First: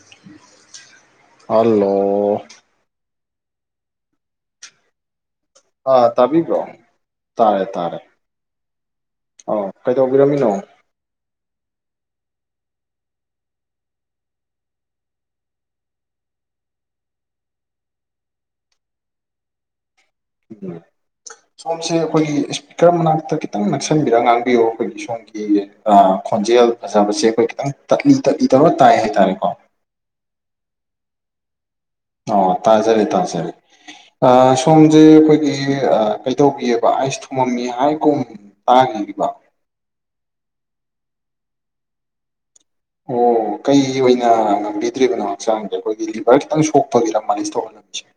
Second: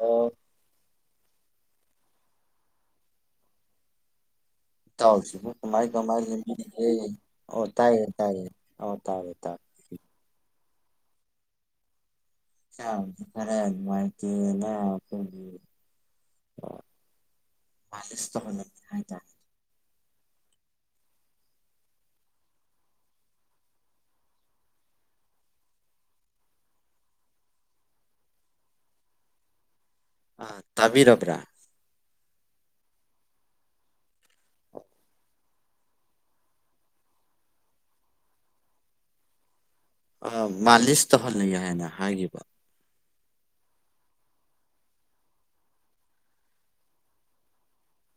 ꯑꯣ ꯍꯜꯂꯣ ꯢꯇꯧꯁꯤꯕꯨ ꯀꯃꯥꯏ ꯑꯥ ꯀꯃꯥꯏ ꯇꯥꯕꯤꯕ꯭ꯔꯣ ꯂꯦꯜꯕꯤꯔꯤꯒꯦ ꯇꯥꯔꯦ ꯑꯣ ꯇꯥꯔꯦ ꯇꯥꯏꯌꯦ ꯇꯥꯏꯌꯦ ꯑꯣ ꯇꯥꯔꯦ ꯇꯥꯔꯦ ꯑꯧ ꯀꯩꯗꯧꯕꯤꯔꯝꯃꯤꯅꯣ [unintelligible] ꯈꯔ ꯅꯨꯡꯉꯤꯢꯇꯦꯅ ꯑꯩꯈꯣꯢꯒꯤ [unintelligible] ꯆꯁ ꯍꯥꯏꯇꯥꯔꯦ ꯎꯝ ꯁꯣꯝꯁꯦ ꯑꯩꯈꯣꯏꯒꯤ ꯏꯁꯄꯤꯀꯔ ꯃꯅꯥꯛꯇ ꯈꯤꯇꯪ ꯅꯛꯁꯟꯕꯤꯔꯒ ꯉꯥꯡꯕꯤꯌꯣ ꯑꯩꯈꯣꯏꯒꯤ ꯁꯣꯝꯒꯤ ꯈꯣꯟꯖꯦꯜ ꯐꯖꯕꯁꯦ ꯑꯩꯈꯣꯏ ꯈꯤꯇꯪ ꯇꯥꯞꯂꯤ ꯇꯥꯞꯂꯤ ꯇꯧꯔ ꯇꯥꯏ ꯍꯥꯏꯇꯥꯔꯦꯀꯣ ꯑꯥ ꯇꯥꯕꯤꯔꯕ꯭ꯔꯥ ꯑꯣ ꯇꯥꯖꯔꯦ ꯇꯥꯖꯔꯦ ꯁꯣꯝꯁꯦ ꯑꯩꯈꯣꯏꯒꯤ ꯀꯩꯇꯧꯕꯤꯑꯦꯕ ꯑꯩꯁ ꯊꯨꯝꯃꯝꯃꯤ ꯍꯥꯏꯒꯨꯝ ꯍꯥꯢꯈꯤꯕꯅꯦꯒꯣ ꯃꯥꯂꯤꯁ ꯇꯧꯍꯜꯂꯤ ꯍꯥꯏꯅ ꯍꯥꯏꯈꯤꯕ ꯑꯣ ꯀꯩ ꯑꯣꯏꯅ ꯉꯝꯕꯤꯗ꯭ꯔꯤꯕꯅꯣ ꯍꯛꯆꯥꯡꯁꯦ ꯑꯩꯈꯣꯏꯒꯤ ꯂꯤꯚꯔ ꯈꯤꯇꯪ ꯁꯣꯛꯄꯒꯤꯔ ꯃꯥꯜꯅꯤꯁ ꯇꯣ ꯐꯦ [inaudible]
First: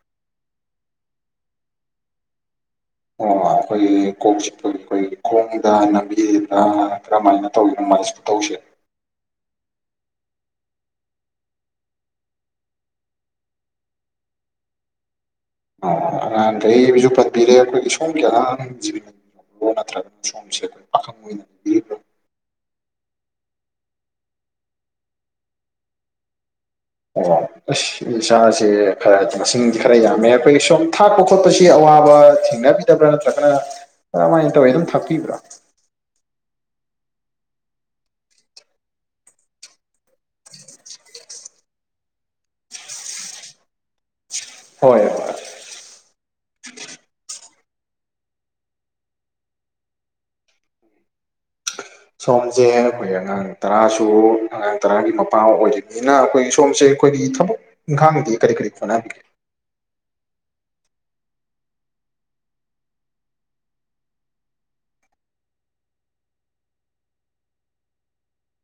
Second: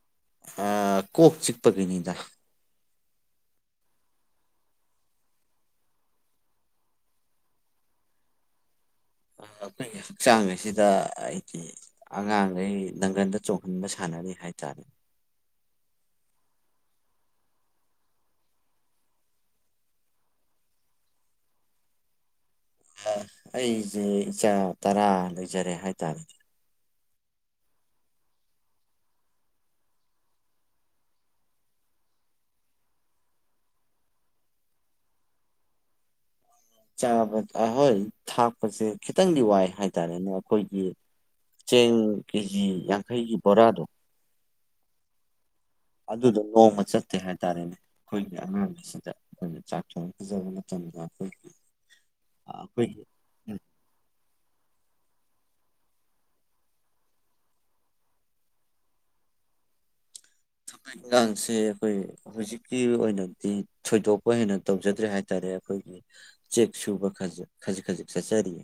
ꯑꯥ ꯀꯣꯛ ꯆꯤꯛꯄꯒꯤꯅꯤꯗ ꯑꯣ ꯑꯩꯈꯣꯏꯒꯤ ꯀꯣꯛ ꯆꯤꯠꯄꯒꯤ ꯑꯩꯈꯣꯏꯒꯤ ꯈꯣꯡꯗ ꯂꯝꯕꯤꯔꯤꯔ ꯀꯔꯝꯃꯥꯏꯅ ꯇꯧꯔꯤꯅꯣ ꯃꯥꯂꯤꯁ ꯇꯧꯁꯦ ꯑꯩꯈꯣꯏꯒꯤ ꯍꯛꯆꯥꯡ ꯑꯁꯤꯗ ꯍꯥꯏꯗꯤ ꯑꯉꯥꯡꯈꯩ ꯅꯪꯒꯟꯗ ꯆꯣꯡꯍꯟꯕ ꯁꯥꯟꯅꯔꯤ ꯍꯥꯏꯇꯥꯔꯦ ꯑꯣ ꯑꯉꯥꯡꯈꯩꯁꯨ ꯄꯟꯕꯤꯔꯦ ꯑꯩꯈꯣꯏꯒꯤ ꯁꯣꯝꯒꯤ ꯑꯉꯥꯡꯖꯤꯕꯤ ꯁꯦ ꯄ [unintelligible] ꯑꯦ ꯑꯩꯁꯦ ꯏꯆꯥ ꯇꯔꯥ ꯂꯩꯖꯔꯦ ꯍꯥꯏꯇꯥꯔꯦ ꯑꯣ ꯑꯩꯁ ꯏꯥꯁꯥꯁꯦ ꯈꯔꯗꯤ ꯃꯁꯤꯡꯗꯤ ꯈꯔ ꯌꯥꯝꯃꯦ ꯑꯩꯈꯣꯏꯒꯤ ꯁꯣꯝ ꯊꯥꯛꯄ ꯈꯣꯠꯄꯁꯤ ꯑꯋꯥꯕ ꯊꯦꯡꯅꯕꯤꯗꯕ꯭ꯔꯥ ꯅꯠꯇ꯭ꯔꯒꯅ ꯀꯔꯝꯃꯥꯏꯅ ꯇꯧꯔꯤꯅꯣ ꯑꯗꯨꯝ ꯊꯥꯛꯄꯤꯕ꯭ꯔꯥ ꯆꯥꯕ ꯍꯣꯏ ꯊꯥꯛꯄꯁꯦ ꯈꯤꯇꯪꯗꯤ ꯋꯥꯏ ꯍꯥꯏꯇꯥꯔꯦꯅꯦ ꯑꯩꯈꯣꯏꯒꯤ ꯆꯦꯡ ꯀꯦꯖꯤ ꯌꯥꯡꯈꯩꯒꯤ ꯕꯣꯔꯥꯗꯣ ꯍꯣꯏ ꯍꯣꯏ ꯑꯗꯨꯗꯣ ꯅꯣꯡꯃ ꯆꯠꯇꯦ ꯍꯥꯏꯇꯥꯔꯦꯅꯦ ꯑꯩꯈꯣꯏꯒꯤ ꯑꯉꯥꯡꯒꯤꯁꯤꯗ ꯑꯩꯈꯣꯏꯅ ꯆꯥꯛ ꯊꯣꯡ ꯄꯤꯖꯕ ꯃꯇꯝꯗ ꯑꯩꯈꯣꯏꯒꯤ ꯁꯣꯝꯖꯦ ꯑꯩꯈꯣꯏꯒꯤ ꯑꯩꯈꯣꯏ ꯑꯉꯥꯡ ꯊꯕꯛ ꯇꯔꯥꯁꯨ ꯑꯉꯥꯡ ꯇꯔꯥꯒꯤ ꯃꯄꯥ ꯑꯣꯏꯔꯤꯝꯅꯤꯅ ꯑꯩꯈꯣꯏ ꯁꯣꯝꯁꯦ ꯑꯩꯈꯣꯏꯒꯤ ꯊꯕꯛ ꯏꯪꯈꯥꯡꯗꯤ ꯀꯔꯤ ꯀꯔꯤ ꯍꯣꯅꯕꯤꯔꯤ ꯊꯕꯛ ꯏꯪꯒꯥꯡꯁꯦ ꯑꯩꯈꯣꯏ ꯍꯧꯖꯤꯛꯀꯤ ꯑꯣꯏꯅꯗꯤ ꯊꯣꯏꯗꯣꯛꯄ ꯍꯦꯟꯅ ꯇꯧꯖꯗ꯭ꯔꯦ ꯍꯥꯏꯇꯥꯔꯦ ꯑꯩꯈꯣꯏꯒꯤ ꯆꯦꯛ ꯁꯨꯕ ꯈꯖꯥ ꯈꯖꯤꯛ ꯈꯖꯤꯛ ꯆꯠꯆꯔꯤꯌꯦ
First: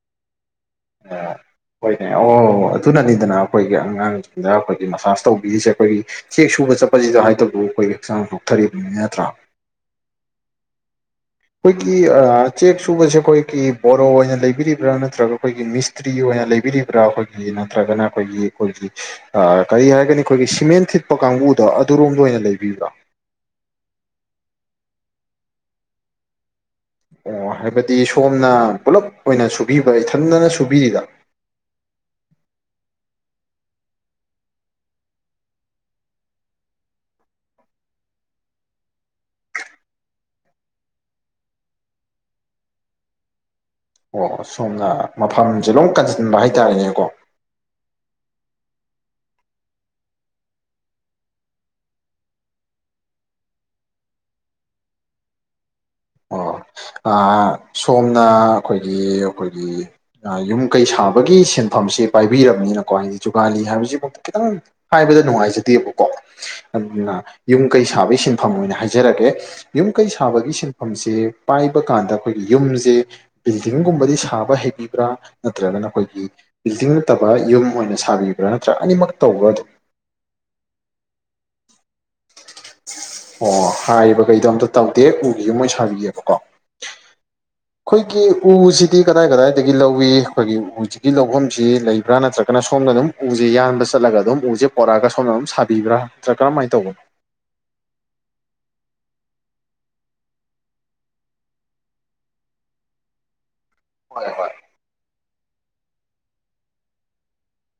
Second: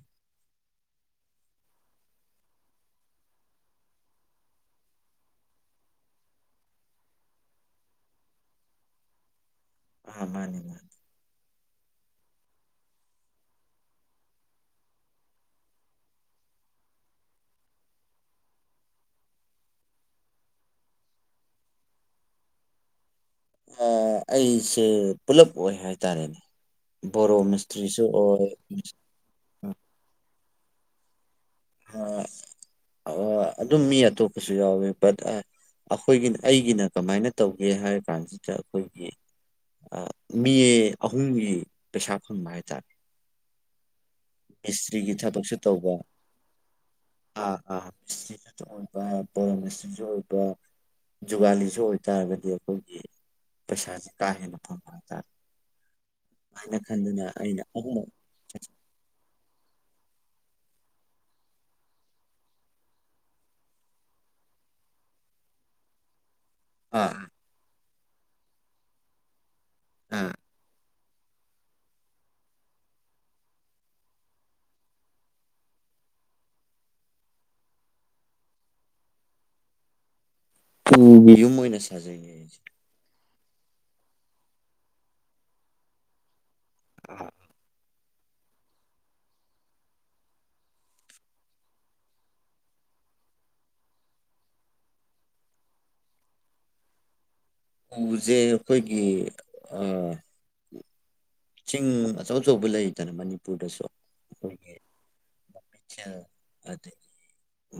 [unintelligible] ꯍꯣꯏꯅꯦ ꯑꯣ ꯑꯗꯨꯅꯅꯤꯗꯅ ꯑꯩꯈꯣꯏꯒꯤ ꯑꯉꯥꯡꯁꯤꯡꯗ ꯑꯩꯈꯣꯏꯒꯤ ꯃꯁꯥꯁ ꯇꯧꯕꯤꯔꯤꯁꯦ ꯑꯩꯈꯣꯏꯒꯤ ꯆꯦꯛ ꯁꯨꯕ ꯆꯠꯄꯁꯤꯗ ꯍꯥꯏꯗꯕꯨ ꯑꯩꯈꯣꯏꯒꯤ ꯍꯛꯆꯥꯡ ꯆꯣꯛꯊꯔꯤꯕꯅꯤ ꯅꯠꯇ꯭ꯔꯥ ꯑ ꯃꯥꯅꯤ ꯃꯥꯅꯤ ꯑꯩꯈꯣꯏꯒꯤ ꯑ ꯆꯦꯛ ꯆꯨꯕꯖꯦ ꯑꯩꯈꯣꯏꯒꯤ ꯕꯣꯔꯣ ꯑꯣꯏꯅ ꯂꯩꯕꯤꯔꯤꯕ꯭ꯔꯥ ꯅꯠꯇ꯭ꯔꯒ ꯑꯩꯈꯣꯏꯒꯤ ꯃꯤꯁ ꯇ꯭ꯔꯤ ꯑꯣꯏꯅ ꯂꯩꯕꯤꯔꯤꯕ꯭ꯔꯥ ꯑꯩꯈꯣꯏꯒꯤ ꯅꯠꯇ꯭ꯔꯒꯅ ꯑꯩꯈꯣꯏꯒꯤ ꯑꯩꯈꯣꯏꯒꯤ ꯑ ꯀꯔꯤ ꯍꯥꯏꯒꯅꯤ ꯑꯩꯈꯣꯏꯒꯤ ꯁꯤꯃꯦꯟ ꯊꯤꯠꯄ ꯀꯥꯡꯒꯨꯗꯣ ꯑꯗꯨꯔꯣꯝꯗ ꯑꯣꯏꯅ ꯂꯩꯕꯤꯕ꯭ꯔꯥ ꯑ ꯑꯩꯁꯦ ꯄꯨꯂꯞ ꯑꯣꯏ ꯍꯥꯏꯇꯥꯔꯦꯅꯦ ꯕꯣꯔꯣ ꯑꯣ ꯍꯥꯏꯕꯗꯤ ꯃꯤꯁꯇ꯭ꯔꯤꯁꯨ ꯑꯣꯏ ꯁꯣꯝꯅ ꯄꯨꯂꯞ ꯑꯣꯏꯅ ꯁꯨꯕꯤꯕ ꯏꯊꯟꯗꯅ ꯁꯨꯕꯤꯔꯤꯔ ꯑ ꯑꯣ ꯑꯗꯨꯝ ꯃꯤ ꯑꯇꯣꯞꯄꯁꯨ ꯌꯥꯎꯋꯤ [unintelligible] ꯑꯩꯈꯣꯏꯒꯤꯅ ꯑꯩꯒꯤꯅ ꯀꯃꯥꯏꯅ ꯇꯧꯒꯦ ꯍꯥꯏꯔ ꯀꯥꯟꯖꯤꯗ ꯑꯩꯈꯣꯏꯒꯤ ꯑ ꯃꯤ ꯑꯍꯨꯝꯒꯤ ꯄꯩꯁꯥ ꯐꯪꯕ ꯍꯥꯏꯇꯥꯔꯦ ꯑꯣ ꯁꯣꯝꯅ ꯃꯤꯁꯇ꯭ꯔꯤꯒꯤ ꯊꯕꯛꯁꯨ ꯃꯐꯝꯖꯦ ꯂꯣꯝ ꯇꯧꯕ ꯀꯟꯁꯟꯕ ꯍꯥꯏꯇꯥꯔꯦꯅꯦꯀꯣ ꯑꯥ ꯑꯥ [unintelligible] ꯑꯣꯏꯕ ꯕꯣꯔꯣ ꯃꯤꯁꯇ꯭ꯔꯤꯖꯨ ꯑꯣꯏꯕ ꯖꯨꯒꯥꯂꯤꯁꯨ ꯑꯣꯏꯇꯥꯔꯒꯗꯤ ꯑꯩꯈꯣꯏꯒꯤ ꯄꯩꯁꯥꯖꯦ ꯀꯥ ꯍꯦꯟꯅ ꯐꯪꯕ ꯍꯥꯏꯇꯔꯦ ꯑꯣ ꯑ ꯑꯩꯅ ꯑꯍꯨꯝꯃꯛ ꯁꯣꯝꯅ ꯑꯈꯣꯏꯒꯤ ꯑꯈꯣꯏꯒꯤ ꯑ ꯌꯨꯝ ꯀꯩ ꯁꯥꯕꯒꯤ ꯁꯤꯟꯐꯝꯁꯦ ꯄꯥꯏꯕꯤꯔꯕꯅꯤꯅꯀꯣ ꯍꯥꯏꯗꯤ ꯖꯨꯒꯥꯂꯤ ꯍꯥꯏꯕꯁꯤꯐꯥꯎ ꯈꯤꯇꯪ ꯍꯥꯏꯕꯗ ꯅꯨꯡꯉꯥꯏꯖꯗꯦꯕꯀꯣ ꯑꯗꯨꯅ ꯑꯥ ꯌꯨꯝ ꯀꯩ ꯁꯥꯕꯒꯤ ꯁꯤꯟꯐꯝ ꯑꯣꯏꯅ ꯍꯥꯏꯖꯔꯒꯦ ꯌꯨꯝ ꯀꯩ ꯑꯥ ꯁꯥꯕꯒꯤ ꯁꯤꯟ ꯐꯝꯁꯦ ꯄꯥꯏꯕ ꯀꯥꯟꯗ ꯑꯈꯣꯏꯒꯤ ꯌꯨꯝꯖꯦ ꯕꯤꯜꯗꯤꯡꯒꯨꯝꯕꯗꯤ ꯁꯥꯕ ꯍꯩꯕꯤꯕ꯭ꯔꯥ ꯅꯠꯇ꯭ꯔꯒꯅ ꯑꯈꯣꯏꯒꯤ ꯕꯤꯜꯗꯤꯡ ꯅꯠꯇꯕ ꯌꯨꯝ ꯑꯣꯏꯅ ꯁꯥꯕꯤꯕ꯭ꯔꯥ ꯅꯠꯇ꯭ꯔꯥ ꯑꯅꯤꯃꯛ ꯇꯧꯕ꯭ꯔꯥ ꯑꯗꯨꯝ ꯎꯒꯤ ꯌꯨꯝ ꯑꯣꯏꯅ ꯁꯥꯖꯩꯌꯦ ꯑꯩꯖꯦ ꯑꯣ ꯍꯥꯏꯔꯤꯕꯒꯩꯗꯣ ꯑꯝꯇ ꯇꯧꯗꯦ ꯎꯒꯤ ꯌꯨꯝ ꯑꯣꯏ ꯁꯥꯕꯤꯌꯦꯕꯀꯣ [unintelligible] ꯈꯣꯏꯒꯤ ꯎꯁꯤꯗꯤ ꯀꯗꯥꯏ ꯀꯗꯥꯏꯗꯒꯤ ꯂꯧꯋꯤ ꯑꯈꯣꯏꯒꯤ ꯎꯖꯤꯒꯤ ꯂꯧꯕꯝꯖꯤ ꯂꯩꯕ꯭ꯔꯥ ꯅꯠꯇ꯭ꯔꯒꯅ ꯁꯣꯝꯅ ꯑꯗꯨꯝ ꯎꯖꯤ ꯌꯥꯟꯕ ꯆꯠꯂꯒ ꯑꯗꯨꯝ ꯎꯖꯤ ꯄꯣꯔꯛꯑꯒ ꯁꯣꯝꯅ ꯑꯗꯨꯝ ꯁꯥꯕꯤꯕ꯭ꯔꯥ ꯅꯠꯇ꯭ꯔꯥ ꯀꯔꯝꯃꯥꯏ ꯇꯧꯕꯅꯣ ꯎꯖꯦ ꯑꯩꯈꯣꯏꯒꯤ ꯑꯥ ꯆꯤꯡ ꯑꯆꯧ ꯑꯆꯧꯕ ꯂꯩꯔꯤꯗꯅ ꯃꯅꯤꯄꯨꯔꯗꯁꯨ ꯍꯣꯏ ꯍꯣꯏ ꯑꯈꯣꯏꯒꯤ [unintelligible] ꯑꯗꯒꯤ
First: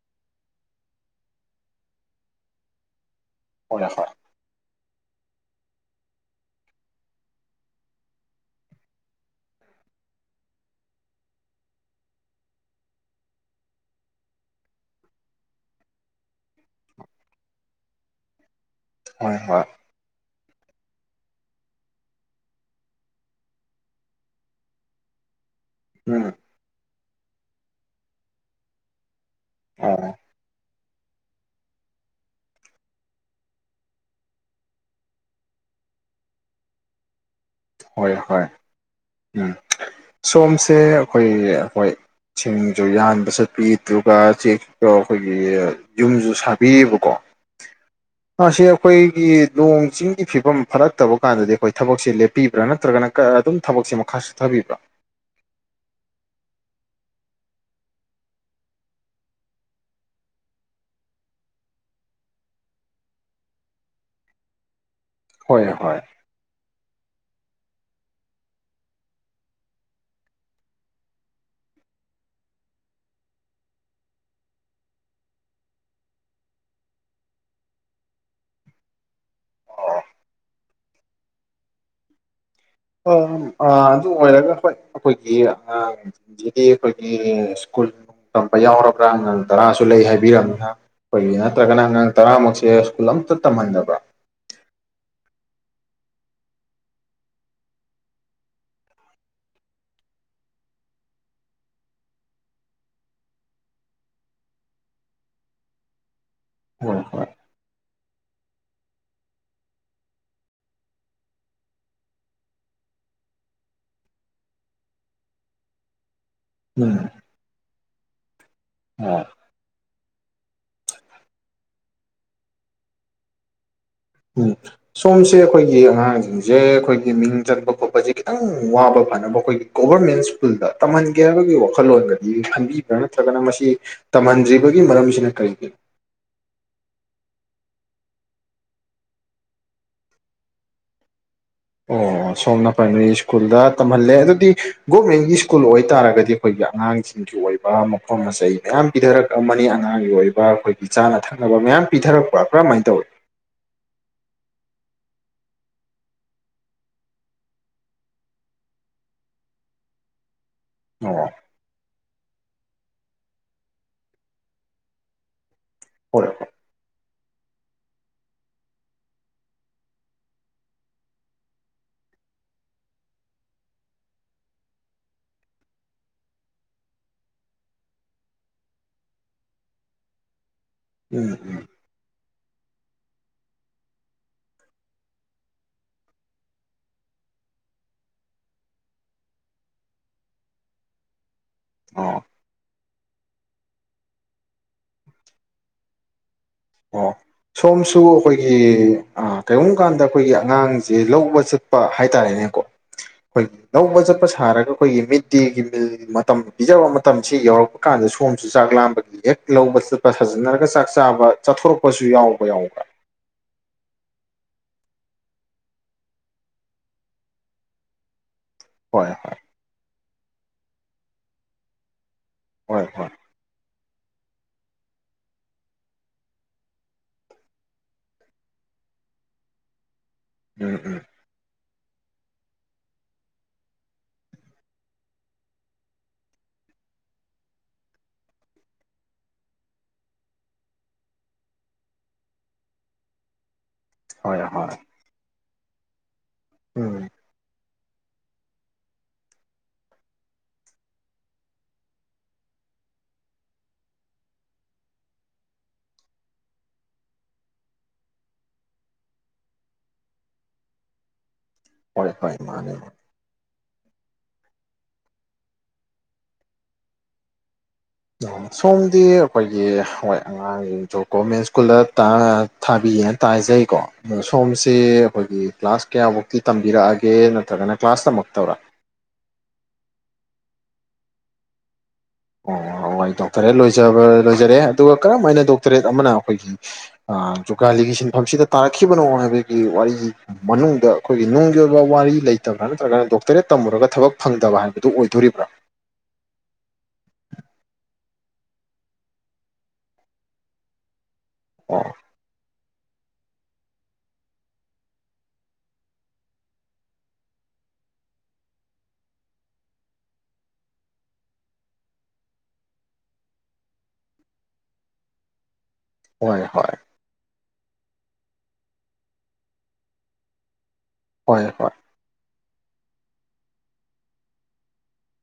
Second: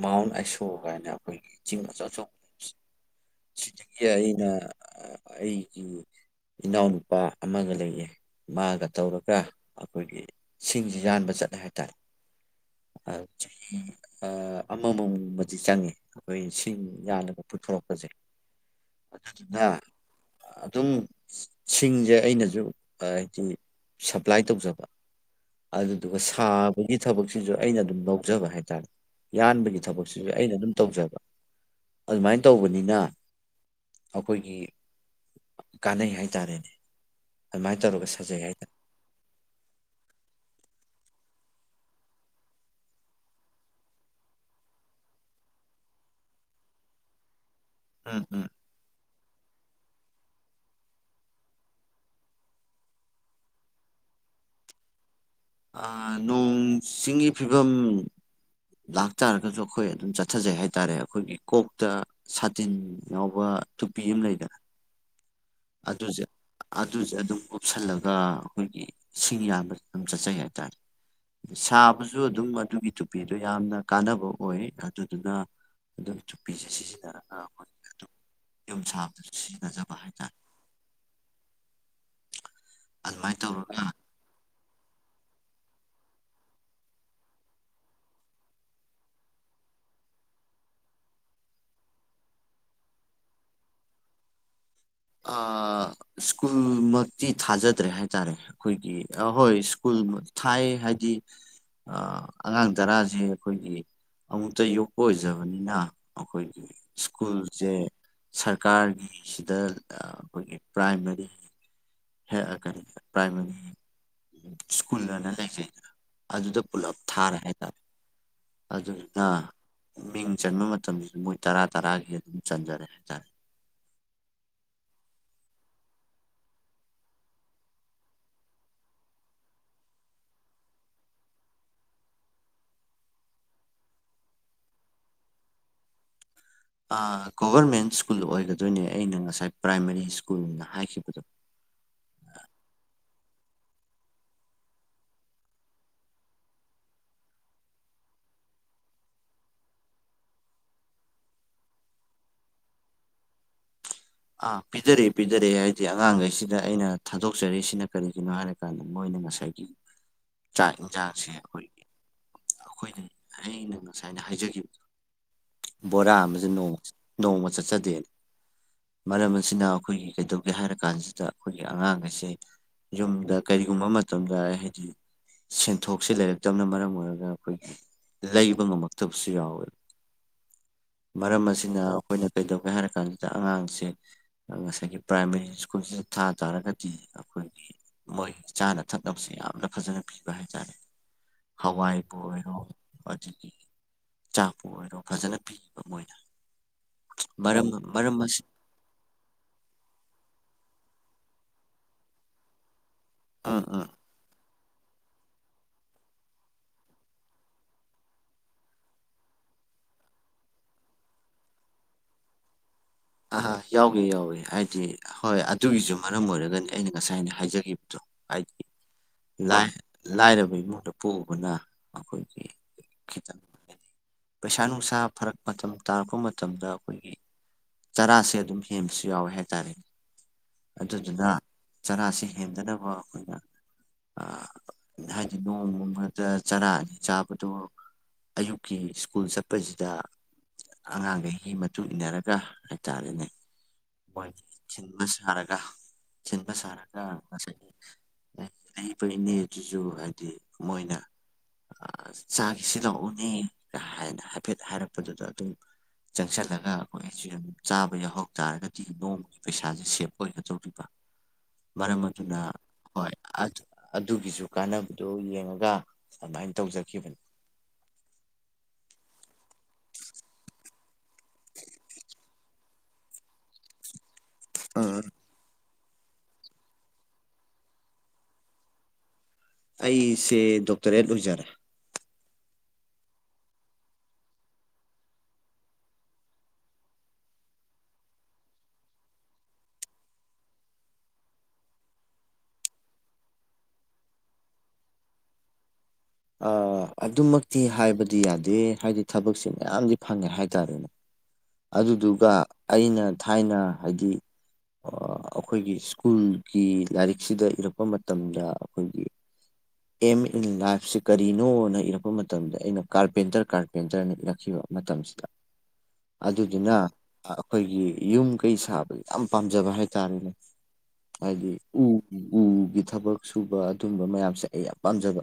ꯃꯥꯎꯟ ꯑꯥꯏꯁꯣ ꯀꯥꯏꯅ ꯑꯈꯣꯏꯒꯤ ꯆꯤꯡ ꯑꯆꯧ ꯑꯆꯧꯕ ꯎꯤꯁ ꯍꯣꯏ ꯁꯤꯗꯒꯤ ꯑꯩꯅ ꯑ ꯑꯩꯒꯤ ꯏꯅꯥꯎꯅꯨꯄꯥ ꯑꯃꯒ ꯂꯩꯌꯦ ꯃꯥꯒ ꯇꯧꯔꯒ ꯑꯈꯣꯏꯒꯤ ꯁꯤꯡꯖꯤ ꯌꯥꯟꯕ ꯆꯠꯂꯦ ꯍꯥꯏꯇꯥꯔꯦ ꯑ ꯆꯍꯤ ꯑ ꯑꯃꯃꯝꯃꯗꯤ ꯆꯪꯉꯤ ꯑꯈꯣꯏ ꯁꯤꯡ ꯌꯥꯜꯂꯒ ꯄꯨꯊꯣꯔꯛꯄꯖꯦ ꯍꯣꯏ ꯍꯣꯏ ꯑꯗꯨꯗꯨꯅ ꯍꯣꯏ ꯑꯗꯨꯝ ꯁꯤꯡꯁꯦ ꯑꯩꯅꯁꯨ ꯑ ꯁꯤ ꯁꯄ꯭ꯂꯥꯏ ꯇꯧꯖꯕ ꯑꯗꯨꯗꯨꯒ ꯎꯝ ꯁꯥꯕꯒꯤ ꯊꯕꯛꯁꯤꯁꯨ ꯑꯩꯅ ꯑꯗꯨꯝ ꯂꯧꯖꯕ ꯍꯥꯏꯇꯥꯔꯦ꯫ ꯌꯥꯟꯕꯒꯤ ꯑꯣ ꯊꯕꯛꯁꯤꯁꯨ ꯑꯩꯅ ꯑꯗꯨꯝ ꯇꯧꯖꯕ ꯑꯗꯨꯃꯥꯏꯅ ꯇꯧꯕꯅꯤꯅ ꯑꯩꯈꯣꯏꯒꯤ ꯀꯥꯟꯅꯩ ꯍꯥꯏꯇꯥꯔꯦꯅꯦ꯫ ꯑꯗꯨꯃꯥꯏꯅ ꯇꯧꯔꯒ ꯍꯣꯏ ꯁꯥꯖꯩ ꯍꯣꯏ ꯍꯥꯏꯇꯥꯔꯦ ꯎꯝ ꯁꯣꯝꯁꯦ ꯑꯩꯈꯣꯏ ꯍꯣꯏ ꯁꯤꯡꯁꯨ ꯌꯥꯟꯕ ꯆꯠꯄꯤ ꯑꯗꯨꯒ ꯆꯦꯛꯇꯣ ꯑꯩꯈꯣꯏꯒꯤ ꯌꯨꯝꯁꯨ ꯁꯥꯕꯤꯌꯦꯕꯀꯣ꯫ ꯎꯝ [inaudible] ꯎꯝ ꯑꯁꯤ ꯑꯩꯈꯣꯏꯒꯤ ꯅꯣꯡ ꯆꯤꯡꯒꯤ ꯐꯤꯕꯝ ꯐꯔꯛꯇꯕ ꯀꯥꯟꯗꯗꯤ ꯑꯩꯈꯣꯏ ꯊꯕꯛꯁꯦ ꯂꯦꯞ ꯄꯤꯕ꯭ꯔꯥ ꯅꯠꯇ꯭ꯔꯒꯅ ꯑꯗꯨꯝ ꯊꯕꯛꯁꯦ ꯃꯈꯥ ꯁꯠꯊꯕꯤꯕ꯭ꯔꯥ꯫ ꯑꯥ ꯅꯣꯡ ꯆꯤꯡ ꯐꯤꯕꯝ ꯂꯥꯛꯇꯥꯔꯒꯁꯨ ꯑꯩꯈꯣꯏ ꯑꯗꯨꯝ ꯆꯠꯊꯖꯩ ꯍꯥꯏꯇꯥꯔꯦ ꯑꯩꯈꯣꯏꯒꯤ ꯀꯣꯛꯇ ꯁꯥꯇꯤꯟ ꯌꯥꯎꯕ ꯇꯨꯄꯤ ꯑꯃ ꯂꯩꯗꯅ ꯍꯣꯏ ꯍꯣꯏ ꯑꯗꯨꯁꯦ ꯑꯗꯨꯁꯦ ꯑꯗꯨꯝ ꯀꯨꯞꯁꯜꯂꯒ ꯑꯩꯈꯣꯏꯒꯤ ꯁꯤꯡ ꯌꯥꯝꯕꯁꯦ ꯑꯗꯨꯝ ꯆꯠꯆꯩ ꯍꯥꯏꯇꯔꯦ꯫ ꯁꯥꯕꯁꯨ ꯑꯗꯨꯝ ꯑꯗꯨꯒꯤ ꯇꯨꯄꯤꯗꯣ ꯌꯥꯝꯅ ꯀꯥꯟꯅꯕ ꯑꯣꯏ ꯑꯗꯨꯗꯨꯅ ꯑꯗꯨꯝ ꯇꯨꯞꯄꯤꯁꯦ ꯁꯤꯁꯤꯅꯔꯒ ꯑꯩꯈꯣꯏ [inaudible] ꯌꯨꯝ ꯁꯥꯕꯗꯁꯨ ꯁꯤꯖꯤꯟꯅꯖꯕ ꯍꯥꯏꯇꯥꯔꯦ ꯑꯗꯨꯃꯥꯏꯅ ꯑ ꯇꯧꯔꯒ ꯑꯗꯨ ꯑꯣꯏꯔꯒ ꯍꯣꯏ ꯑꯩꯈꯣꯏꯒꯤ ꯑꯉꯥꯡ ꯍꯧꯖꯤꯗꯤ ꯑꯩꯈꯣꯏꯒꯤ ꯁ꯭ꯀꯨꯜ ꯇꯝꯕ ꯌꯥꯎꯔꯕ꯭ꯔꯥ ꯑꯉꯥꯡ ꯇꯔꯥꯁꯨ ꯂꯩ ꯍꯥꯏꯕꯤꯔꯝꯅꯤꯅ꯫ ꯑꯩꯈꯣꯏꯒꯤ ꯅꯠꯇ꯭ꯔꯒꯅ ꯑꯉꯥꯡ ꯇꯔꯥꯃꯛꯁꯦ ꯁ꯭ꯀꯨꯜ ꯑꯝꯇ ꯇꯝꯍꯟꯗꯕ꯫ ꯑꯥ ꯁ꯭ꯀꯨꯜꯃꯛꯇꯤ ꯊꯥꯖꯗ꯭ꯔꯦ ꯍꯥꯏꯇꯥꯔꯦ꯫ ꯑꯩꯈꯣꯏꯒꯤ ꯑꯍꯣꯏ ꯁ꯭ꯀꯨꯜ ꯊꯥꯏ ꯍꯥꯏꯗꯤ ꯑꯉꯥꯡ ꯇꯔꯥꯁꯦ ꯑꯩꯈꯣꯏꯒꯤ ꯑꯃꯨꯛꯇ ꯌꯣꯛꯄ ꯑꯣꯏꯖꯕꯅꯤꯅ ꯑꯩꯈꯣꯏ ꯍꯣꯏ ꯍꯣꯏ ꯁ꯭ꯀꯨꯜꯁꯦ ꯁꯔꯀꯥꯔꯒꯤꯁꯤꯗ ꯑꯩꯈꯣꯏꯒꯤ ꯄ꯭ꯔꯥꯏꯃꯥꯔꯤ ꯍꯦꯛ ꯀꯔꯤ ꯄ꯭ꯔꯥꯏꯃꯔꯤ ꯁ꯭ꯀꯨꯜ ꯍꯏꯅ ꯂꯩꯖꯩꯗꯅ꯫ ꯑꯗꯨꯗ ꯎꯝ ꯄꯨꯂꯞ ꯊꯥꯔꯦ ꯍꯥꯏꯇꯥꯔꯦ ꯑꯗꯨꯗꯨꯅ ꯑꯣ ꯃꯤꯡ ꯆꯟꯕ ꯃꯇꯝꯁꯤꯁꯨ ꯃꯣꯏ ꯇꯔꯥ ꯇꯔꯥꯒꯤ ꯑꯗꯨꯝ ꯆꯟꯖꯔꯦ ꯍꯥꯏꯇꯥꯔꯦ꯫ ꯎꯝ ꯁꯣꯝꯁꯦ ꯑꯩꯈꯣꯏꯒꯤ ꯑꯉꯥꯡꯁꯤꯡꯁꯦ ꯑꯩꯈꯣꯏꯒꯤ ꯃꯤꯡ ꯆꯟꯕ ꯈꯣꯠꯄꯁꯦ ꯈꯤꯇꯪ ꯋꯥꯕ ꯐꯅꯕ ꯑꯩꯈꯣꯏꯒꯤ ꯒꯣꯕꯔꯃꯦꯟ ꯁ꯭ꯀꯨꯜꯗ ꯇꯝꯍꯟꯒꯦ ꯍꯥꯏꯕꯒꯤ ꯋꯥꯈꯜꯂꯣꯟꯒꯗꯤ ꯈꯟꯕꯤꯕ꯭ꯔꯥ ꯅꯠꯇ꯭ꯔꯒꯅ ꯃꯁꯤ ꯇꯝꯍꯟꯗ꯭ꯔꯤꯕꯒꯤ ꯃꯔꯝꯁꯤꯅ ꯀꯔꯤꯒꯤꯅꯣ? ꯑꯥ ꯒꯣꯕꯔꯃꯦꯟ ꯁ꯭ꯀꯨꯜ ꯑꯣꯏꯒꯗꯣꯏꯅꯦ ꯑꯩꯅ ꯉꯁꯥꯏ ꯄ꯭ꯔꯥꯏꯃꯥꯔꯤ ꯁ꯭ꯀꯨꯜꯅ ꯍꯥꯏꯈꯤꯕꯗꯣ꯫ ꯑꯣ ꯁꯣꯝꯅ ꯄ꯭ꯔꯥꯏꯃꯥꯔꯤ ꯁ꯭ꯀꯨꯜꯗ ꯇꯝꯍꯜꯂꯦ ꯑꯗꯨꯗꯤ ꯒꯣꯔꯃꯦꯟꯒꯤ ꯁ꯭ꯀꯨꯜ ꯑꯣꯏꯇꯥꯔꯒꯗꯤ ꯑꯩꯈꯣꯏꯒꯤ ꯑꯉꯥꯡꯁꯤꯡꯒꯤ ꯑꯣꯏꯕ ꯃꯄꯣꯠ ꯃꯆꯩ ꯃꯌꯥꯝ ꯄꯤꯊꯔꯛ ꯑꯝꯃꯅꯤ ꯑꯉꯥꯡꯒꯤ ꯑꯣꯏꯕ ꯑꯩꯈꯣꯏ ꯆꯥꯅ ꯊꯛꯅꯕ ꯃꯌꯥꯝ ꯄꯤꯊꯔꯛꯄ ꯀꯔꯝꯃꯥꯏꯅ ꯇꯧꯏ꯫ ꯑꯥ ꯄꯤꯗꯔꯛꯏ ꯄꯤꯗꯔꯛꯑꯦ ꯍꯥꯏꯗꯤ ꯑꯉꯥꯡꯈꯩꯁꯤꯗ ꯑꯩꯅ ꯊꯥꯗꯣꯛꯆꯔꯤꯁꯤꯅ ꯀꯔꯤꯒꯤꯅꯣ ꯍꯥꯏꯔ ꯀꯥꯟꯗ ꯃꯣꯏꯅ ꯉꯁꯥꯏꯒꯤ [unintelligible] [inaudible] ꯆꯥꯛ ꯑꯣ ꯌꯦꯟꯁꯥꯡꯁꯦ ꯑꯩꯈꯣꯏꯒꯤ ꯑꯩꯈꯣꯏꯗꯤ ꯑꯩꯅ ꯉꯁꯥꯏ ꯑꯩꯅ ꯍꯥꯏꯖꯈꯤꯕꯗꯣ꯫ ꯕꯣꯔꯥ ꯍꯣꯏ ꯍꯣꯏ ꯑꯃꯁꯨꯡ ꯅꯣꯡ ꯅꯣꯡꯃ ꯆꯠꯆꯗꯦ꯫ ꯃꯔꯝ ꯑꯁꯤꯅ ꯑꯩꯈꯣꯏꯒꯤ ꯀꯩꯗꯧꯒꯦ ꯍꯥꯏꯔ ꯀꯥꯟꯁꯤꯗ ꯑꯩꯈꯣꯏꯒꯤ ꯑꯉꯥꯡ ꯑꯁꯦ ꯌꯨꯝꯗ ꯀꯔꯤꯒꯨꯝꯕ ꯃꯇꯝꯗ ꯍꯥꯏꯗꯤ ꯁꯦꯟꯊꯣꯛꯁꯦ ꯂꯩꯔꯛꯇꯕꯅ ꯃꯔꯝ ꯑꯣꯏꯔꯒ ꯑꯩꯈꯣꯏꯒꯤ ꯂꯩꯕ ꯉꯝꯃꯛꯇꯕꯁꯨ ꯌꯥꯎꯋꯦ꯫ [unintelligible] [inaudible] ꯃꯔꯝ ꯎꯝ ꯑꯁꯤꯅ ꯑꯩꯈꯣꯏꯅ ꯀꯩꯗꯧꯒꯦ ꯍꯥꯏꯔ ꯀꯥꯟꯁꯤꯗ ꯑꯉꯥꯡꯁꯦ ꯉꯁꯥꯏꯒꯤ ꯄ꯭ꯔꯥꯏꯃꯥꯔꯤ ꯁ꯭ꯀꯨꯜꯁꯤꯗ ꯊꯥ ꯇꯥꯔꯒꯗꯤ ꯑꯩꯈꯣꯏꯒꯤ ꯃꯣꯏꯒꯤ ꯆꯥꯅ ꯊꯛꯅꯕꯁꯤ ꯌꯥꯝꯅ ꯐꯖꯅ ꯄꯤꯕ ꯍꯥꯏꯇꯥꯔꯦ ꯍꯋꯥꯏꯕꯨ ꯑꯣ ꯑꯣꯏꯔꯣ ꯑꯗꯨꯗꯒꯤ ꯆꯥꯛꯄꯨ ꯑꯣꯏꯔꯣ ꯐꯖꯅ ꯄꯤꯕ ꯃꯣꯏꯅ ꯑꯣ ꯃꯔꯝ ꯁꯣꯝꯁꯨ ꯃꯔꯝ ꯑꯁꯤ ꯑꯩꯈꯣꯏꯒꯤ ꯑꯥ ꯀꯔꯤꯒꯨꯝꯕ ꯀꯥꯟꯗ ꯑꯩꯈꯣꯏꯒꯤ ꯑꯉꯥꯡꯁꯦ ꯂꯧꯕ ꯆꯠꯄ ꯍꯥꯏꯇꯥꯔꯦꯅꯦꯀꯣ ꯑꯩꯈꯣꯏꯒꯤ ꯎꯝ ꯎꯝ ꯂꯧꯕ ꯆꯠꯄ ꯁꯥꯔꯒ ꯑꯩꯈꯣꯏꯒꯤ ꯃꯤꯗ ꯗꯦꯒꯤ ꯃꯤꯜ ꯃꯇꯝ ꯄꯤꯖꯕ ꯃꯇꯝꯁꯤ ꯌꯧꯔꯛꯄ ꯀꯥꯟꯗ ꯁꯣꯝꯁꯨ ꯆꯥꯛ ꯂꯥꯝꯕꯒꯤ ꯍꯦꯛ ꯂꯧꯕ ꯆꯠꯄ ꯁꯥꯖꯤꯟꯅꯔꯒ ꯆꯥꯛ ꯆꯥꯕ ꯆꯠꯊꯣꯔꯛꯄꯁꯨ ꯌꯥꯎꯕ ꯌꯥꯎꯕ꯭ꯔꯥ ꯑꯥ ꯌꯥꯎꯋꯦ ꯌꯥꯎꯋꯦ ꯍꯥꯏꯗꯤ ꯍꯣꯏ ꯑꯗꯨꯒꯤꯁꯨ ꯃꯔꯝ ꯑꯣꯏꯔꯒꯅꯤ ꯑꯩꯅ ꯉꯁꯥꯏꯅ ꯍꯥꯏꯖꯈꯤꯕꯗꯣ ꯍꯥꯏꯗꯤ ꯍꯣꯏ ꯍꯣꯏ ꯂꯥꯏꯔꯕ ꯏꯃꯨꯡꯗ ꯄꯣꯛꯎꯨꯕꯅ ꯑꯩꯈꯣꯏꯒꯤ ꯍꯣꯏ ꯍꯣꯏ ꯈꯤꯇꯪ ꯍꯥꯏꯗꯤ ꯄꯩꯁꯥ ꯅꯨꯡꯁꯥ ꯐꯔꯛ ꯃꯇꯝ ꯇꯥꯔꯛꯄ ꯃꯇꯝꯗ ꯑꯩꯈꯣꯏꯒꯤ ꯆꯔꯥꯁꯦ ꯑꯗꯨꯝ ꯍꯦꯟꯕꯁꯨ ꯌꯥꯎꯋꯦ ꯍꯥꯏꯇꯥꯔꯦꯅꯦ ꯎꯝ ꯎꯝ ꯑꯗꯨꯗꯨꯅ ꯆꯔꯥꯁꯤ ꯍꯦꯟꯗꯅꯕ ꯑꯩꯈꯣꯏꯅ ꯍꯥꯏꯗꯤ ꯅꯣꯡꯃꯗ ꯆꯥꯔ ꯑꯅꯤ ꯆꯥꯕꯗꯣ ꯑꯌꯨꯛꯀꯤ ꯁ꯭ꯀꯨꯜ ꯆꯠꯄꯁꯤꯗ ꯑꯉꯥꯡꯈꯩꯒꯤ ꯃꯇꯨꯡ ꯏꯟꯅꯔꯒ ꯍꯥꯏꯇꯥꯔꯦꯅꯦ ꯃꯣꯏ ꯍꯣꯏ ꯍꯣꯏ ꯊꯤꯟꯕ ꯁꯥꯔꯒ ꯊꯤꯟꯕ ꯁꯥꯔꯒ ꯎꯝ ꯉꯁꯥꯏ [unintelligible] ꯏꯅꯦ ꯑꯗꯨꯁꯨ ꯍꯥꯏꯗꯤ ꯃꯣꯏꯅ ꯆꯥꯈꯤꯁꯤ ꯂꯥꯛꯑꯣꯅꯦ ꯍꯥꯏꯅ ꯍꯥꯏꯐꯦꯠ ꯍꯥꯏꯔꯛꯄꯗꯨꯗ ꯑꯗꯨꯝ ꯆꯪꯁꯜꯂꯒ ꯑꯩꯈꯣꯢꯁꯨ ꯆꯥꯕ ꯌꯥꯎꯍꯧ ꯇꯥꯔꯒꯗꯤ ꯅꯣꯡꯃꯒꯤ ꯄꯩꯁꯥꯁꯦ ꯁꯦꯞ ꯑꯣꯏꯒꯗꯧꯔꯤꯕ ꯃꯔꯝ ꯍꯣꯏ ꯍꯣꯏ ꯑꯗꯨꯅ ꯃꯥꯅꯦ ꯍꯣꯏ ꯑꯗꯨꯒꯤꯁꯨ ꯀꯥꯟꯅꯕꯗꯨ ꯌꯦꯡꯉꯒ ꯑꯗꯨꯃꯥꯏꯅ ꯇꯧꯖꯈꯤꯕꯅꯦ ꯑꯤ ꯁꯣꯝꯗꯤ ꯑꯩꯈꯣꯏꯒꯤ ꯍꯋꯥꯢ ꯃꯥꯒꯤ ꯒꯣꯔꯃꯦꯟ ꯁ꯭ꯀꯨꯜꯗ ꯊꯥꯕꯤꯌꯦꯅ ꯇꯥꯖꯩꯀꯣ ꯑꯥ ꯁꯣꯝꯁꯦ ꯑꯥ ꯑꯩꯈꯣꯏꯒꯤ ꯀ꯭ꯂꯥꯁ ꯀꯌꯥꯐꯧꯛꯇꯤ ꯇꯝꯕꯤꯔꯛꯑꯒꯦ ꯅꯠꯇ꯭ꯔꯒꯅ ꯀ꯭ꯂꯥꯁ ꯇꯥꯝꯃꯛꯇꯕꯔꯥ ꯑꯩꯁꯦ ꯗꯣꯛꯇꯔꯦꯠ ꯂꯣꯏꯖꯔꯦ ꯑꯣ ꯍꯣꯏ ꯗꯣꯛꯇꯔꯦꯠ ꯂꯣꯏꯖꯕ ꯂꯣꯏꯖꯔꯦ ꯑꯗꯨꯒ ꯀꯔꯝ ꯍꯥꯏꯅ ꯗꯣꯛꯇꯔꯦꯠ ꯑꯃꯅ ꯑꯩꯈꯣꯏꯒꯤ ꯖꯨꯒꯥꯂꯤꯒꯤ ꯁꯤꯟꯐꯝꯁꯤꯗ ꯇꯥꯔꯛꯈꯤꯕꯅꯣ ꯍꯥꯏꯕꯒꯤ ꯋꯥꯔꯤ ꯃꯅꯨꯡꯗ ꯑꯩꯈꯣꯏꯒꯤ ꯅꯨꯡꯒꯤ ꯑꯣꯏꯕ ꯋꯥꯔꯤ ꯂꯩꯇꯕ꯭ꯔꯥ ꯅꯠꯇ꯭ꯔꯒꯅ ꯗꯣꯛꯇꯔꯦꯠ ꯇꯝꯃꯨꯔꯒ ꯊꯕꯛ ꯐꯪꯗꯕ ꯍꯥꯏꯕꯗꯨ ꯑꯣꯏꯗꯣꯔꯤꯕ꯭ꯔꯥ ꯑꯗꯨꯃꯛꯇꯤ ꯍꯥꯏꯕꯗꯤ ꯌꯥꯗꯦ ꯍꯥꯏꯗꯤ ꯊꯕꯛꯁꯦ ꯃꯌꯥꯝꯗꯤ ꯐꯪꯉꯦ ꯍꯥꯏꯇꯥꯔꯦꯅꯦ [inaudible] ꯑꯗꯨꯗꯨꯒ ꯑꯩꯅ ꯊꯥꯏꯅ ꯍꯥꯏꯗꯤ ꯑꯩꯈꯣꯏꯒꯤ ꯁ꯭ꯀꯨꯜꯒꯤ ꯂꯥꯏꯔꯤꯛꯁꯤꯗ ꯏꯔꯛꯄ ꯃꯇꯝꯗ ꯑꯩꯈꯣꯏꯒꯤ ꯑꯦꯝ ꯏꯟ ꯂꯥꯏꯐ ꯁꯤ ꯀꯔꯤꯅꯣꯅ ꯏꯔꯛꯄ ꯃꯇꯝꯗ ꯑꯩꯅ ꯀꯥꯔꯄꯦꯟꯇꯔ ꯀꯥꯔꯄꯦꯟꯇꯔꯅ ꯏꯔꯛꯈꯤꯕ ꯃꯇꯝꯁꯤꯗ ꯍꯣꯏ ꯍꯣꯏ ꯑꯗꯨꯗꯨꯅ ꯑꯩꯈꯣꯏꯒꯤ ꯌꯨꯝ ꯀꯩ ꯁꯥꯕ ꯌꯥꯝ ꯄꯥꯝꯖꯕ ꯍꯥꯏꯇꯥꯔꯦꯅꯦ ꯍꯣꯏ ꯍꯥꯏꯗꯤ ꯍꯣꯏ ꯎ ꯎꯒꯤ ꯊꯕꯛ ꯁꯨꯕ ꯑꯗꯨꯝꯕ ꯃꯌꯥꯝꯁꯦ ꯑꯩ ꯌꯥꯝ ꯄꯥꯝꯖꯕ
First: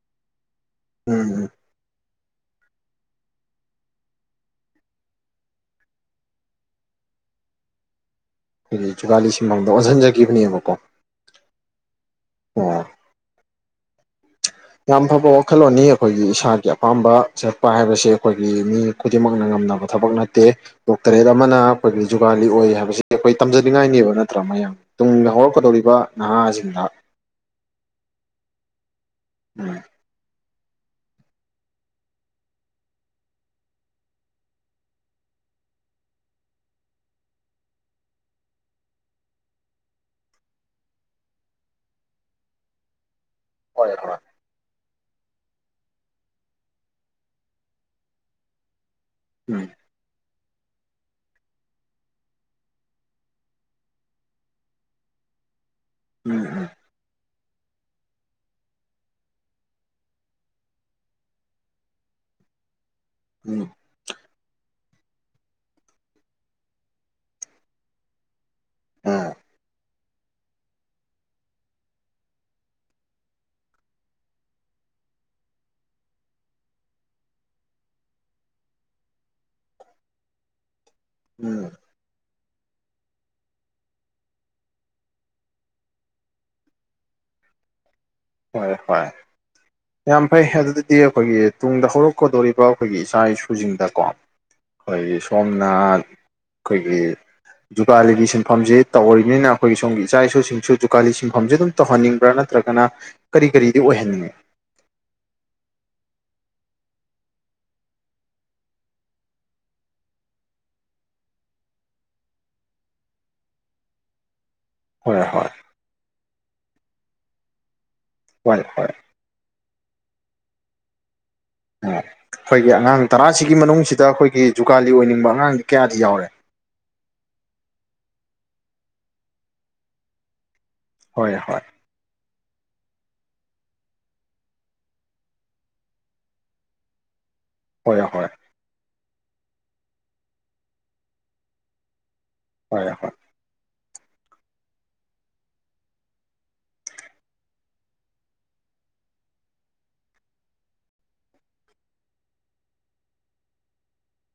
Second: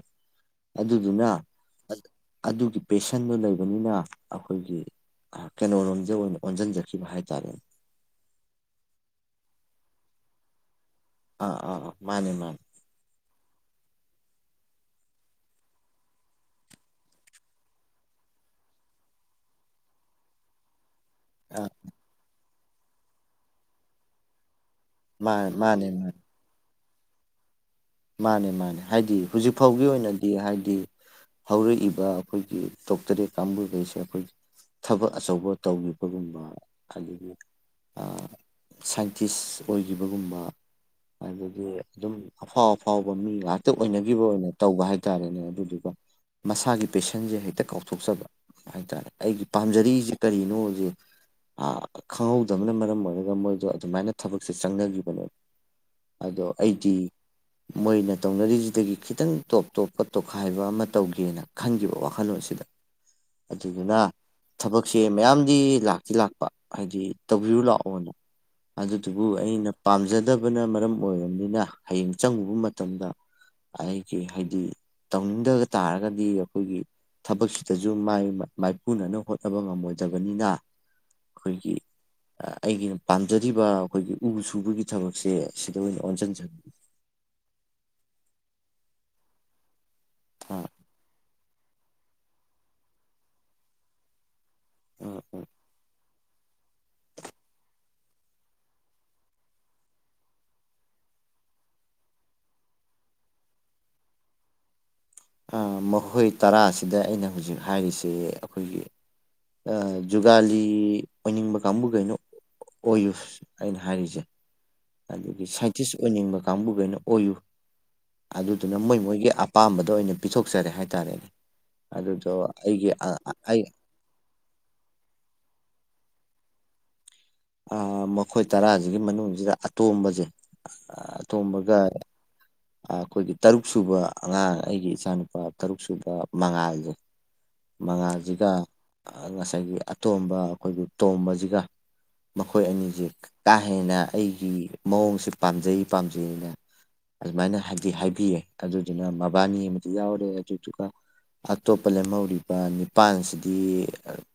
ꯑꯗꯨꯗꯨꯅ ꯎꯝ ꯎꯝ ꯑꯗꯨꯒꯤ ꯄꯦꯁꯟꯗꯨ ꯂꯩꯕꯅꯤꯅ ꯑꯩꯈꯣꯏꯒꯤ ꯑꯥ ꯀꯩꯅꯣꯔꯣꯝꯗ ꯑꯣꯏꯅ ꯑꯣꯟꯁꯤꯟꯖꯈꯤꯕ ꯍꯥꯏꯇꯥꯔꯦ ꯑꯩꯈꯣꯏꯒꯤ ꯖꯨꯒꯥꯂꯤ ꯁꯤꯟꯐꯥꯝꯗ ꯑꯣꯟꯁꯤꯟꯖꯈꯤꯕꯅꯦꯕꯀꯣ ꯑꯥ ꯑꯥ ꯑꯥ ꯃꯥꯅꯦ ꯃꯥꯅꯦ ꯑꯥ ꯌꯥꯝ ꯐꯕ ꯋꯥꯈꯜꯂꯣꯟꯅꯤ ꯑꯩꯈꯣꯏꯒꯤ ꯏꯁꯥꯒꯤ ꯑꯄꯥꯝꯕ ꯆꯠꯄ ꯍꯥꯏꯕꯁꯦ ꯑꯩꯈꯣꯏꯒꯤ ꯃꯤ ꯈꯨꯗꯤꯡꯃꯛꯅ ꯉꯝꯅꯕ ꯊꯕꯛ ꯅꯠꯇꯦ ꯗꯣꯛꯇꯔꯦꯠ ꯑꯃꯅ ꯑꯥ ꯑꯩꯈꯣꯏꯒꯤ ꯖꯨꯒꯥꯂꯤ ꯑꯣꯏ ꯍꯥꯏꯕꯁꯤ ꯑꯩꯈꯣꯏ ꯇꯝꯖꯅꯤꯡꯉꯥꯏꯅꯦꯕ ꯅꯠꯇ꯭ꯔꯥ ꯃꯌꯥꯝ ꯇꯨꯡꯗ ꯃꯥꯅꯦ ꯃꯥꯅꯦ ꯍꯧꯔꯛꯀꯗꯧꯔꯤꯕ ꯃꯥꯅꯦ ꯅꯍꯥꯁꯤꯡꯅ ꯃꯥꯅꯦ ꯃꯥꯅꯦ ꯍꯥꯏꯗꯤ ꯍꯧꯖꯤꯛ ꯎꯝ ꯐꯥꯎꯒꯤ ꯑꯣꯏꯅꯗꯤ ꯍꯥꯏꯗꯤ ꯍꯧꯔꯛꯏꯕ ꯑꯩꯈꯣꯏꯒꯤ ꯗꯣꯛꯇꯔꯦꯠ ꯀꯥꯡꯕꯨꯒꯩꯁꯦ ꯑꯩꯈꯣꯏꯒꯤ ꯊꯕꯛ ꯑꯆꯧꯕ ꯇꯧꯕꯒꯨꯝꯕ ꯑꯗꯒꯤ ꯑꯥ ꯁꯥꯏꯟꯇꯤꯁ ꯑꯣꯏꯈꯤꯕꯒꯨꯝꯕ ꯍꯥꯏꯕꯖꯤ ꯑꯗꯨꯝ ꯑꯐꯥꯎ ꯑꯐꯥꯎꯕ ꯃꯤ ꯉꯥꯛꯇ ꯍꯣꯏ ꯍꯣꯏ ꯑꯣꯏꯅꯈꯤꯕ ꯑꯣꯏꯅ ꯇꯧꯕ ꯍꯥꯏꯇꯥꯔꯦꯅꯦ ꯑꯗꯨꯗꯨꯒ ꯃꯁꯥꯒꯤ ꯄꯦꯁꯟꯁꯦ ꯍꯦꯛꯇ ꯀꯥꯎꯊꯣꯛꯆꯕ ꯍꯥꯏꯇꯥꯔꯦ ꯑꯩꯒꯤ ꯎꯝ ꯄꯥꯝꯖꯔꯤꯁꯤ ꯀꯔꯤꯅꯣꯁꯦ ꯑꯥ ꯈꯪꯍꯧꯗꯕꯅ ꯃꯔꯝ ꯑꯣꯏꯔꯒ ꯃꯣꯏꯁꯨ ꯑꯗꯨꯃꯥꯏꯅ ꯊꯕꯛꯁꯦ ꯆꯪꯅꯈꯤꯕꯅꯦꯕ ꯎꯝ ꯑꯗꯣ ꯑꯩꯗꯤ ꯃꯣꯏꯅ ꯇꯧꯅꯔꯤꯁꯤꯗꯒꯤ ꯈꯤꯇꯪ ꯇꯣꯞ ꯇꯣꯞꯄ ꯇꯣꯈꯥꯏꯕ ꯑꯃ ꯇꯧꯒꯦꯅ ꯈꯟꯈꯤꯕ ꯋꯥꯈꯜꯂꯣꯟꯁꯤꯗ ꯎꯝ [inaudible] ꯑꯗꯨꯗꯨꯅ ꯊꯕꯛꯁꯦ ꯃꯌꯥꯝꯗꯤ ꯂꯥꯛꯇꯤ ꯂꯥꯛꯄ ꯍꯥꯏꯗꯤ ꯇꯧꯕꯤꯔꯨ ꯂꯥꯛꯑꯣꯅ ꯎꯝ ꯑꯗꯨꯗꯨꯕꯨ ꯑꯩꯅ ꯄꯥꯝꯖꯗꯕꯅ ꯃꯔꯝ ꯑꯣꯏꯔꯕꯅꯤꯅ ꯍꯌꯦꯡ ꯆꯪꯉꯨꯕ ꯃꯇꯝꯗ ꯑꯩꯒꯤ ꯍꯥꯏꯗꯤ ꯇꯧꯅꯤꯡꯗꯕ ꯇꯥꯔꯒꯗꯤ ꯑꯩꯈꯣꯏꯒꯤ ꯊꯕꯛꯁꯤꯗꯁꯨ ꯃꯥꯏꯄꯨꯅꯅꯕ ꯍꯣꯠꯅꯕ ꯉꯝꯃꯣꯏꯗꯕꯅꯤꯅ ꯎꯝ ꯑꯩꯈꯣꯏꯒꯤ ꯑꯩꯒꯤꯅ ꯄꯥꯝꯖꯔꯤꯕ ꯑꯩꯈꯣꯏꯒꯤ ꯎ ꯁꯨꯕꯒꯤ ꯊꯕꯛꯁꯦ ꯁꯤꯗ ꯑꯣꯏꯅ ꯑꯣꯟꯁꯤꯟꯖꯒꯦ ꯍꯣꯏ ꯍꯣꯏ ꯌꯥꯝ ꯐꯩ ꯑꯗꯨꯗꯤ ꯑꯩꯈꯣꯏꯒꯤ ꯇꯨꯡꯗ ꯍꯧꯔꯛꯀꯗꯣꯔꯤꯕ ꯑꯩꯈꯣꯏꯒꯤ ꯏꯆꯥ ꯏꯁꯨꯁꯤꯡꯗꯀꯣ ꯑꯩꯈꯣꯏꯒꯤ ꯁꯣꯝꯅ ꯑꯩꯈꯣꯏꯒꯤ ꯖꯨꯀꯥꯂꯤꯒꯤ ꯁꯤꯟꯐꯝꯁꯦ ꯇꯧꯔꯤꯅꯤꯅ ꯑꯩꯈꯣꯏꯒꯤ ꯁꯣꯝꯒꯤ ꯏꯆꯥ ꯏꯁꯨꯁꯤꯡꯁꯨ ꯖꯨꯀꯥꯂꯤ ꯁꯤꯟꯐꯝꯁꯦ ꯑꯗꯨꯝ ꯇꯧꯍꯟꯅꯤꯡꯕ꯭ꯔꯥ ꯅꯠꯇ꯭ꯔꯒꯅ ꯀꯔꯤ ꯀꯔꯤꯗꯤ ꯑꯣꯏꯍꯟꯅꯤꯡꯉꯤ ꯃꯈꯣꯏ ꯇꯔꯥꯁꯤꯗ ꯑꯩꯅ ꯍꯧꯖꯤꯛ ꯍꯥꯏꯔꯤꯁꯦ ꯑꯩꯈꯣꯏꯒꯤ ꯑꯥ ꯖꯨꯒꯥꯂꯤ ꯑꯣꯏꯅꯤꯡꯕ ꯀꯥꯡꯕꯨꯈꯩꯅ ꯑꯣꯏꯌꯨ ꯑꯩꯅ ꯍꯥꯏꯔꯤꯁꯦ ꯍꯣꯏ ꯑꯗꯨꯒꯤ ꯍꯣꯏ ꯁꯥꯏꯟꯇꯤꯁ ꯑꯣꯏꯅꯤꯡꯕ ꯀꯥꯡꯕꯨꯈꯩꯅ ꯑꯣꯏꯌꯨ ꯍꯣꯏ ꯑꯗꯨꯗꯨꯅ ꯍꯣꯏ ꯃꯣꯏ ꯃꯣꯏꯒꯤ ꯑꯄꯥꯝꯕꯗꯨ ꯑꯣꯏꯅ ꯄꯤꯊꯣꯛꯆꯔꯦ ꯍꯥꯏꯇꯥꯔꯦꯅꯦ ꯑꯣ ꯑꯗꯨꯗꯣ ꯑꯩꯈꯣꯏꯒꯤ ꯑꯩꯒꯤ ꯑꯉꯥꯡ ꯇꯔꯥꯁꯤꯒꯤ ꯑꯩ ꯃꯅꯨꯡꯁꯤꯗ ꯑꯩꯈꯣꯏꯒꯤ ꯖꯨꯒꯥꯥꯂꯤ ꯑꯣꯏꯅꯤꯡꯕ ꯑꯉꯥꯡꯗꯤ ꯀꯌꯥꯗꯤ ꯌꯥꯎꯔꯦ ꯃꯈꯣꯏ ꯇꯔꯥꯁꯤꯒꯤ ꯃꯅꯨꯡꯁꯤꯗ ꯑꯇꯣꯝꯕꯁꯦ ꯍꯣꯏ ꯍꯣꯏ ꯑꯇꯣꯝꯕꯒ ꯑꯩꯈꯣꯏꯒꯤ ꯇꯔꯨꯛ ꯁꯨꯕ ꯑꯉꯥꯡ ꯑꯩꯒꯤ ꯏꯆꯥꯅꯨꯄꯥ ꯇꯔꯨꯛ ꯁꯨꯕ ꯃꯉꯥꯜꯗꯣ ꯍꯣꯏ ꯍꯣꯏ ꯍꯣꯏ ꯃꯉꯥꯜꯁꯤꯒ ꯉꯁꯥꯏꯒꯤ ꯑꯇꯣꯝꯕ ꯑꯩꯈꯣꯏꯒꯤ ꯇꯣꯝꯕꯁꯤꯒ ꯃꯈꯣꯏ ꯍꯣꯏ ꯑꯅꯤꯁꯦ ꯀꯥ ꯍꯦꯟꯅ ꯑꯩꯒꯤ ꯃꯑꯣꯡꯁꯦ ꯄꯥꯝꯖꯩ ꯄꯥꯝꯖꯩꯅ ꯑꯗꯨꯃꯥꯏꯅ ꯍꯥꯏꯗꯤ ꯍꯥꯏꯕꯤꯌꯦ ꯑꯗꯨꯗꯨꯅ ꯃꯕꯥꯅꯤ ꯑꯃꯗꯤ ꯌꯥꯎꯔꯦ ꯑꯗꯨꯗꯨꯒ ꯑꯇꯣꯞꯄ ꯂꯦꯝꯍꯧꯔꯤꯕ ꯅꯤꯄꯥꯥꯟꯁꯤꯗꯤ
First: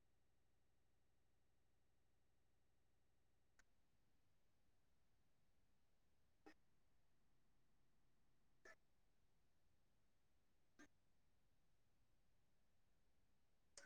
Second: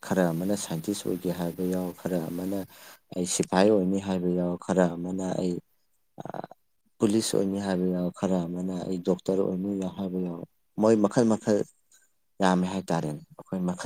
ꯈꯔ ꯑꯃꯅ ꯁꯥꯏꯟꯇꯤꯁ ꯑꯣꯏꯒꯦ ꯍꯥꯏꯕ ꯌꯥꯎ ꯈꯔ ꯑꯃꯅ ꯑꯩ ꯁꯤꯐꯥꯏ ꯑꯣꯏꯅꯤ ꯍꯥꯏꯕ ꯌꯥꯎ ꯈꯔ ꯑꯃꯅ ꯑꯩ ꯄꯨꯂꯤꯁ ꯑꯣꯏꯅꯤ ꯍꯥꯏꯕ ꯌꯥꯎ ꯈꯔ ꯑꯃꯅ ꯑꯩ ꯗꯣꯛꯇꯔ ꯑꯣꯏꯅꯤ ꯌꯥꯎ ꯍꯥꯏꯕ ꯌꯥꯎ ꯃꯣꯏ ꯃꯈꯜ ꯃꯈꯜ ꯌꯥꯝꯃꯦ ꯍꯥꯏꯇꯥꯔꯦꯅꯦ ꯑꯩꯈꯣꯏ ꯃꯈꯜ